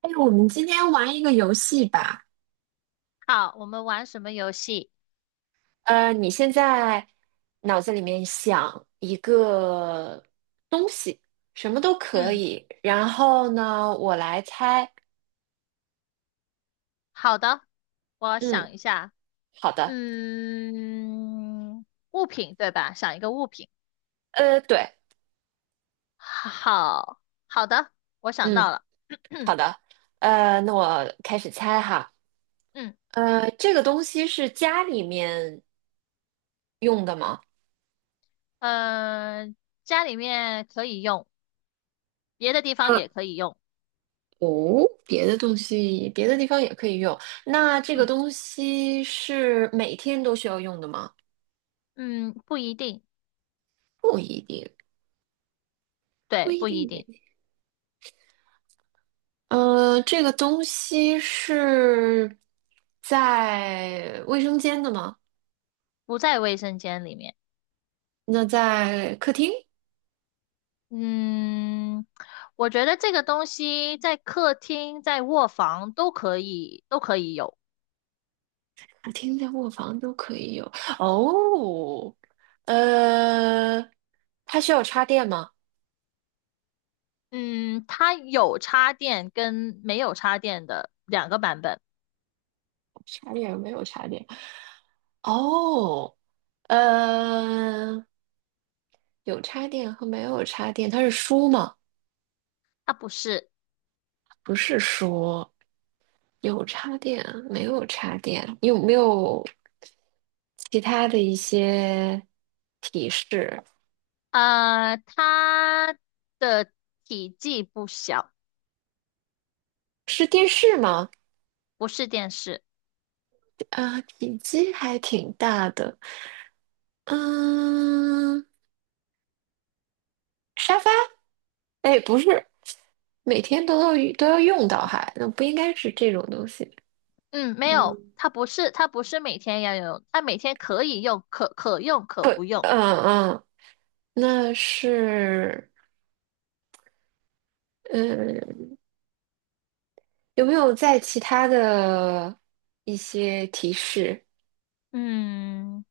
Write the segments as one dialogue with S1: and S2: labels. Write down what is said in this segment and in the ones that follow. S1: 哎，我们今天玩一个游戏吧。
S2: 好，我们玩什么游戏？
S1: 你现在脑子里面想一个东西，什么都可
S2: 嗯，
S1: 以。然后呢，我来猜。
S2: 好的，我想
S1: 嗯，
S2: 一下。
S1: 好的。
S2: 嗯，物品对吧？想一个物品。
S1: 对，
S2: 好，好的，我想到
S1: 嗯，
S2: 了。
S1: 好 的。那我开始猜哈。
S2: 嗯，
S1: 这个东西是家里面用的吗？
S2: 呃，家里面可以用，别的地方
S1: 呃，
S2: 也可以用。
S1: 哦，别的东西，别的地方也可以用。那这个
S2: 嗯
S1: 东西是每天都需要用的吗？
S2: 嗯，不一定。
S1: 不一定。不
S2: 对，
S1: 一
S2: 不
S1: 定
S2: 一
S1: 每
S2: 定。
S1: 天呃，这个东西是在卫生间的吗？
S2: 不在卫生间里面。
S1: 那在客厅、
S2: 嗯，我觉得这个东西在客厅、在卧房都可以，都可以有。
S1: 客厅在卧房都可以有。哦，呃，它需要插电吗？
S2: 嗯，它有插电跟没有插电的两个版本。
S1: 插电没有插电。哦，呃，有插电和没有插电，它是书吗？
S2: 它不是。
S1: 不是书，有插电啊，没有插电，你有没有其他的一些提示？
S2: 它的体积不小，
S1: 是电视吗？
S2: 不是电视。
S1: 啊，体积还挺大的。嗯，沙发？哎，不是，每天都要用到哈，那不应该是这种东西。
S2: 嗯，没有，
S1: 嗯，
S2: 它不是，它不是每天要用，它每天可以用，可用可不用。
S1: 嗯嗯，那是，嗯，有没有在其他的一些提示？
S2: 嗯，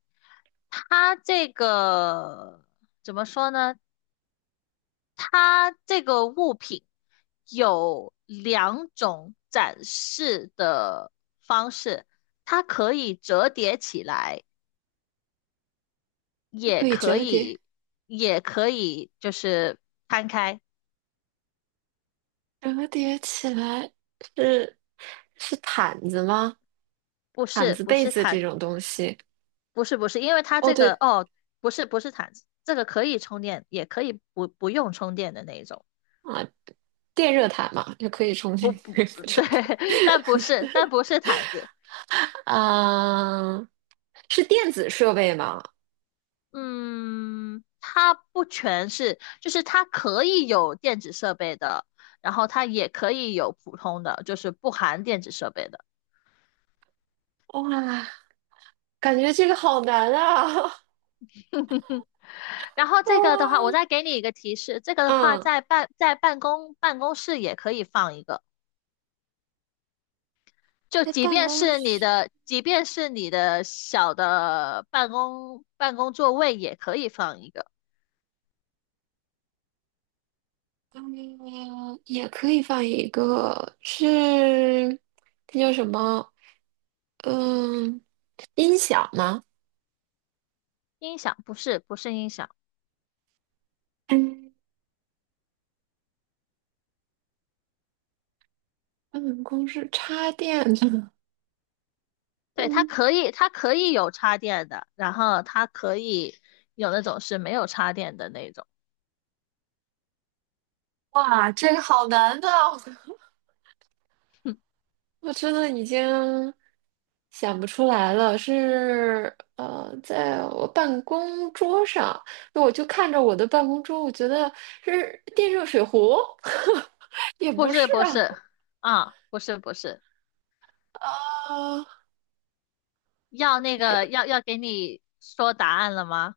S2: 它这个怎么说呢？它这个物品有两种展示的方式，它可以折叠起来，也
S1: 可以
S2: 可
S1: 折叠。
S2: 以，也可以就是摊开。
S1: 折叠起来是是毯子吗？
S2: 不
S1: 毯
S2: 是，
S1: 子、
S2: 不
S1: 被
S2: 是
S1: 子这
S2: 毯。
S1: 种东西。
S2: 不是，不是，因为它
S1: 哦，
S2: 这个
S1: 对
S2: 哦，不是，不是毯子，这个可以充电，也可以不用充电的那一种。
S1: 啊，电热毯嘛，就可以充
S2: 不
S1: 电，
S2: 不，
S1: 可以不 折叠。
S2: 对，但不 是，但不是毯子。
S1: 啊，是电子设备吗？
S2: 嗯，它不全是，就是它可以有电子设备的，然后它也可以有普通的，就是不含电子设备的。
S1: 哇，感觉这个好难啊！
S2: 嗯，然后 这个的话，我
S1: 哦，
S2: 再给你一个提示，这个的话
S1: 嗯，
S2: 在办公室也可以放一个，就
S1: 在
S2: 即
S1: 办
S2: 便
S1: 公
S2: 是
S1: 室，
S2: 你的小的办公座位也可以放一个
S1: 嗯，也可以放一个，是，那叫什么？嗯，音响吗？
S2: 音响，不是不是音响。
S1: 办公室插电的，
S2: 对，它
S1: 嗯，
S2: 可以，它可以有插电的，然后它可以有那种是没有插电的那种。
S1: 哇，这个好难的，我真的已经想不出来了。是在我办公桌上，那我就看着我的办公桌，我觉得是电热水壶，也
S2: 不
S1: 不
S2: 是，
S1: 是
S2: 不
S1: 啊。
S2: 是，不是，不是，
S1: 啊，
S2: 要那个要要给你说答案了吗？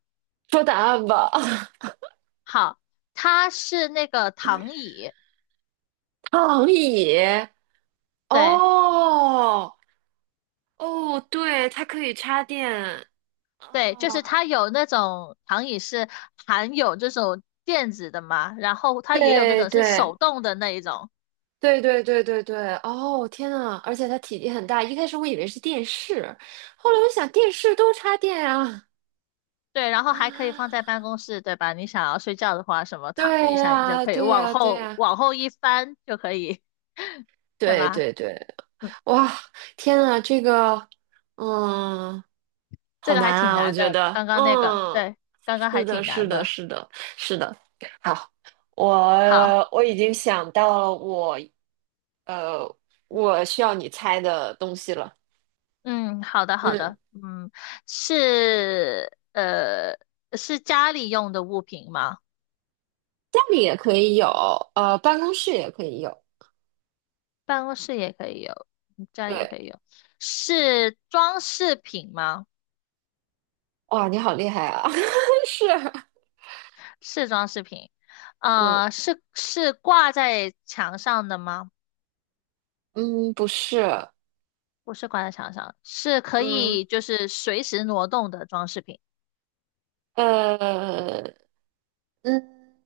S1: 说答案吧，
S2: 好，它是那个躺椅。
S1: 躺椅。
S2: 对
S1: 哦哦，对，它可以插电。
S2: 对，就
S1: 哦，
S2: 是它有那种躺椅是含有这种垫子的嘛，然后它也有那
S1: 对
S2: 种是
S1: 对，
S2: 手动的那一种。
S1: 对对对对对，哦天呐，而且它体积很大，一开始我以为是电视，后来我想电视都插电啊。
S2: 对，然后还可以放在 办公室，对吧？你想要睡觉的话，什么
S1: 对
S2: 躺着一下，你就
S1: 呀，
S2: 可以
S1: 对
S2: 往
S1: 呀，对
S2: 后
S1: 呀，
S2: 往后一翻就可以，对
S1: 对
S2: 吧？
S1: 对对，
S2: 嗯，
S1: 哇，天呐，这个，嗯，
S2: 这
S1: 好
S2: 个
S1: 难
S2: 还挺
S1: 啊，我
S2: 难
S1: 觉
S2: 的，
S1: 得，
S2: 刚刚那个，
S1: 嗯，
S2: 对，刚刚
S1: 是
S2: 还
S1: 的，
S2: 挺
S1: 是
S2: 难
S1: 的，
S2: 的。
S1: 是的，是的，好，
S2: 好，
S1: 我已经想到了我，呃，我需要你猜的东西了，
S2: 嗯，好的，好的。
S1: 嗯。
S2: 嗯，是呃是家里用的物品吗？
S1: 家里也可以有，办公室也可以有。
S2: 办公室也可以有，嗯家里也
S1: 对，
S2: 可以有，是装饰品吗？
S1: 哇，你好厉害啊！是，
S2: 是装饰品。
S1: 嗯
S2: 呃，是挂在墙上的吗？
S1: 嗯，不是，
S2: 不是挂在墙上，是可
S1: 嗯
S2: 以就是随时挪动的装饰品。
S1: 呃嗯，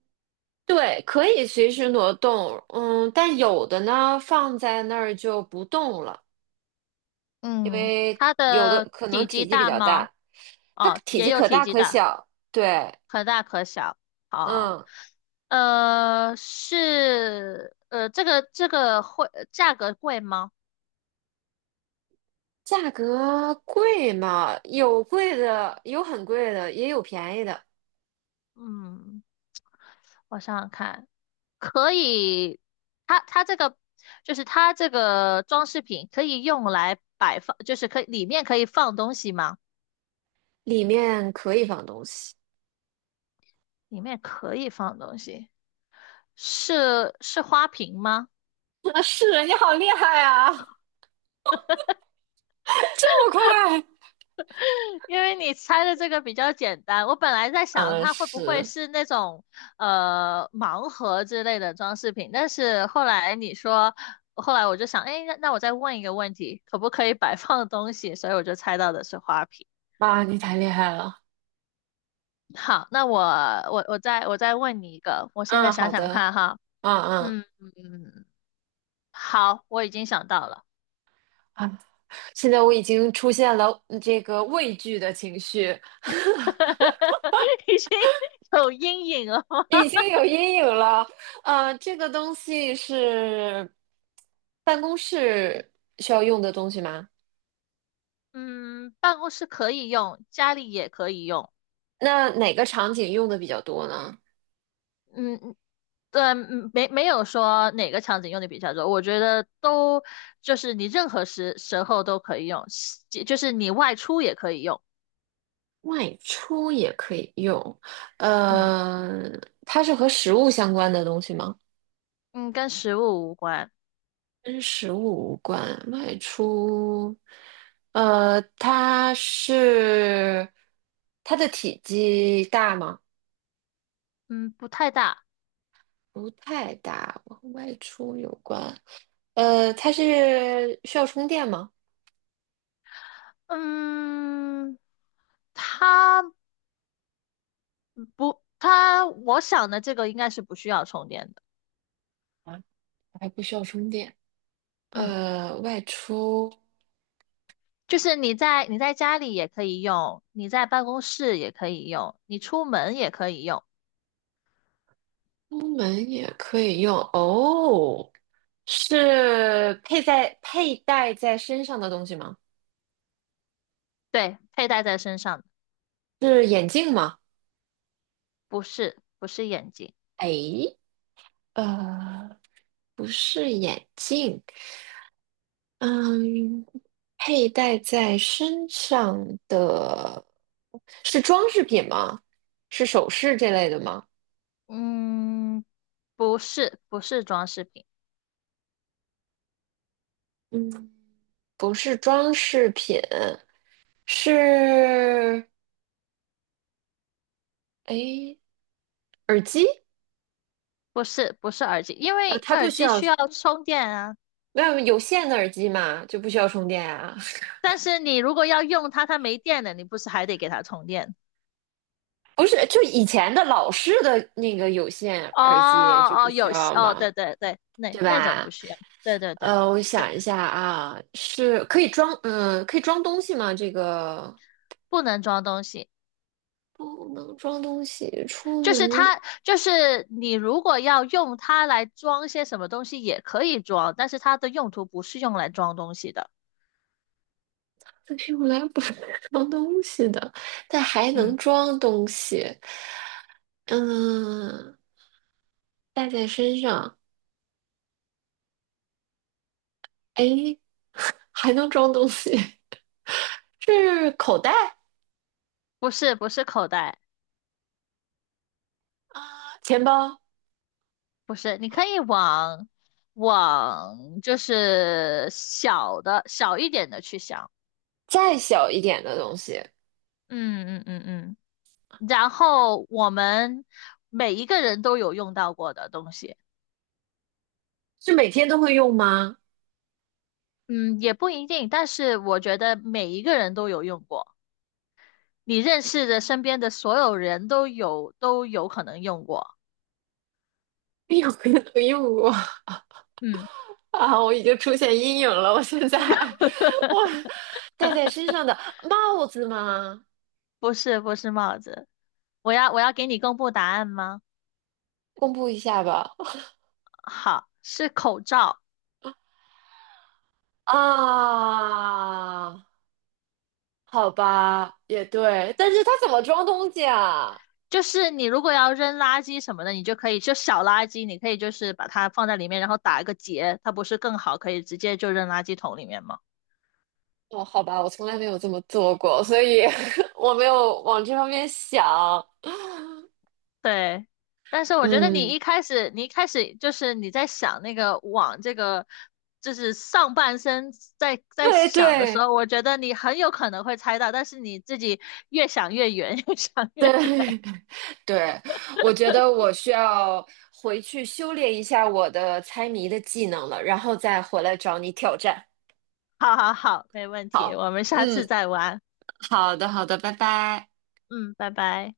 S1: 对，可以随时挪动，嗯，但有的呢放在那儿就不动了，因
S2: 嗯，
S1: 为
S2: 它
S1: 有的
S2: 的
S1: 可能
S2: 体积
S1: 体积比
S2: 大
S1: 较
S2: 吗？
S1: 大，它
S2: 哦，
S1: 体
S2: 也
S1: 积
S2: 有
S1: 可
S2: 体
S1: 大
S2: 积
S1: 可
S2: 大，
S1: 小。对，
S2: 可大可小。哦，
S1: 嗯，
S2: 这个会价格贵吗？
S1: 价格贵嘛，有贵的，有很贵的，也有便宜的。
S2: 嗯，我想想看，可以。它这个就是它这个装饰品可以用来摆放，就是可以里面可以放东西吗？
S1: 里面可以放东西。
S2: 里面可以放东西。是花瓶吗？
S1: 啊，是你好厉害啊！这么快？
S2: 因为你猜的这个比较简单，我本来在想
S1: 嗯，
S2: 它会不会
S1: 是
S2: 是那种盲盒之类的装饰品，但是后来你说，后来我就想，哎，那我再问一个问题，可不可以摆放东西？所以我就猜到的是花瓶。
S1: 啊，你太厉害了。
S2: 好，那我我再问你一个，我现在
S1: 嗯，
S2: 想
S1: 好
S2: 想
S1: 的，
S2: 看哈。
S1: 嗯嗯
S2: 嗯嗯，好，我已经想到了。
S1: 啊，现在我已经出现了这个畏惧的情绪，
S2: 已经有阴影了吗。
S1: 已经有阴影了。这个东西是办公室需要用的东西吗？
S2: 嗯，办公室可以用，家里也可以用。
S1: 那哪个场景用的比较多呢？
S2: 嗯，对，嗯没有说哪个场景用的比较多，我觉得都就是你任何时候都可以用，就是你外出也可以用。
S1: 外出也可以用，
S2: 嗯
S1: 呃，它是和食物相关的东西吗？
S2: 嗯，跟食物无关。
S1: 跟食物无关，外出，呃，它是它的体积大吗？
S2: 嗯，不太大。
S1: 不太大，和外出有关。它是需要充电吗？
S2: 嗯，它不，它我想的这个应该是不需要充电的。
S1: 啊，还不需要充电。
S2: 嗯，
S1: 外出
S2: 就是你在家里也可以用，你在办公室也可以用，你出门也可以用。
S1: 出门也可以用哦，是佩戴在身上的东西吗？
S2: 对，佩戴在身上的。
S1: 是眼镜吗？
S2: 不是，不是眼镜。
S1: 哎，呃。不是眼镜，嗯，佩戴在身上的是装饰品吗？是首饰这类的吗？
S2: 嗯，不是，不是装饰品。
S1: 嗯，不是装饰品，是，诶，耳机？
S2: 不是，不是耳机，因
S1: 啊，
S2: 为
S1: 它不
S2: 耳
S1: 需
S2: 机
S1: 要，
S2: 需要充电啊。
S1: 没有有线的耳机嘛，就不需要充电啊。
S2: 但是你如果要用它，它没电了，你不是还得给它充电？
S1: 不是，就以前的老式的那个有线
S2: 哦
S1: 耳机就不
S2: 哦，
S1: 需
S2: 有
S1: 要
S2: 哦，
S1: 嘛，
S2: 对对对，那
S1: 对
S2: 那种
S1: 吧？
S2: 不需要，对对对
S1: 我
S2: 对，
S1: 想一下啊，是可以装，嗯，可以装东西吗？这个
S2: 不能装东西。
S1: 不能装东西，
S2: 就是它，就是你如果要用它来装些什么东西也可以装，但是它的用途不是用来装东西的。
S1: 但是用来不是 装东西的，但还能
S2: 嗯，
S1: 装东西，嗯，带在身上，哎，还能装东西，是口袋
S2: 不是不是口袋。
S1: 啊，钱包，
S2: 不是，你可以往就是小一点的去想。
S1: 再小一点的东西，
S2: 嗯嗯嗯嗯然后我们每一个人都有用到过的东西。
S1: 是每天都会用吗？
S2: 嗯，也不一定，但是我觉得每一个人都有用过，你认识的身边的所有人都有可能用过。
S1: 每天都会用过，
S2: 嗯，
S1: 啊，我已经出现阴影了，我现在 我戴在身上的帽子吗？
S2: 不是不是帽子。我要给你公布答案吗？
S1: 公布一下吧。
S2: 好，是口罩。
S1: 啊，好吧，也对，但是它怎么装东西啊？
S2: 就是你如果要扔垃圾什么的，你就可以就小垃圾，你可以就是把它放在里面，然后打一个结，它不是更好，可以直接就扔垃圾桶里面吗？
S1: 哦，好吧，我从来没有这么做过，所以 我没有往这方面想。
S2: 对。但是我觉得
S1: 嗯，
S2: 你一开始就是你在想那个往这个，就是上半身在
S1: 对
S2: 想的时
S1: 对，
S2: 候，我觉得你很有可能会猜到，但是你自己越想越远，越想越
S1: 对，
S2: 远。
S1: 对，我觉得我需要回去修炼一下我的猜谜的技能了，然后再回来找你挑战。
S2: 好好好，没问题，我们下次
S1: 嗯，
S2: 再玩。
S1: 好的，好的，拜拜。
S2: 嗯，拜拜。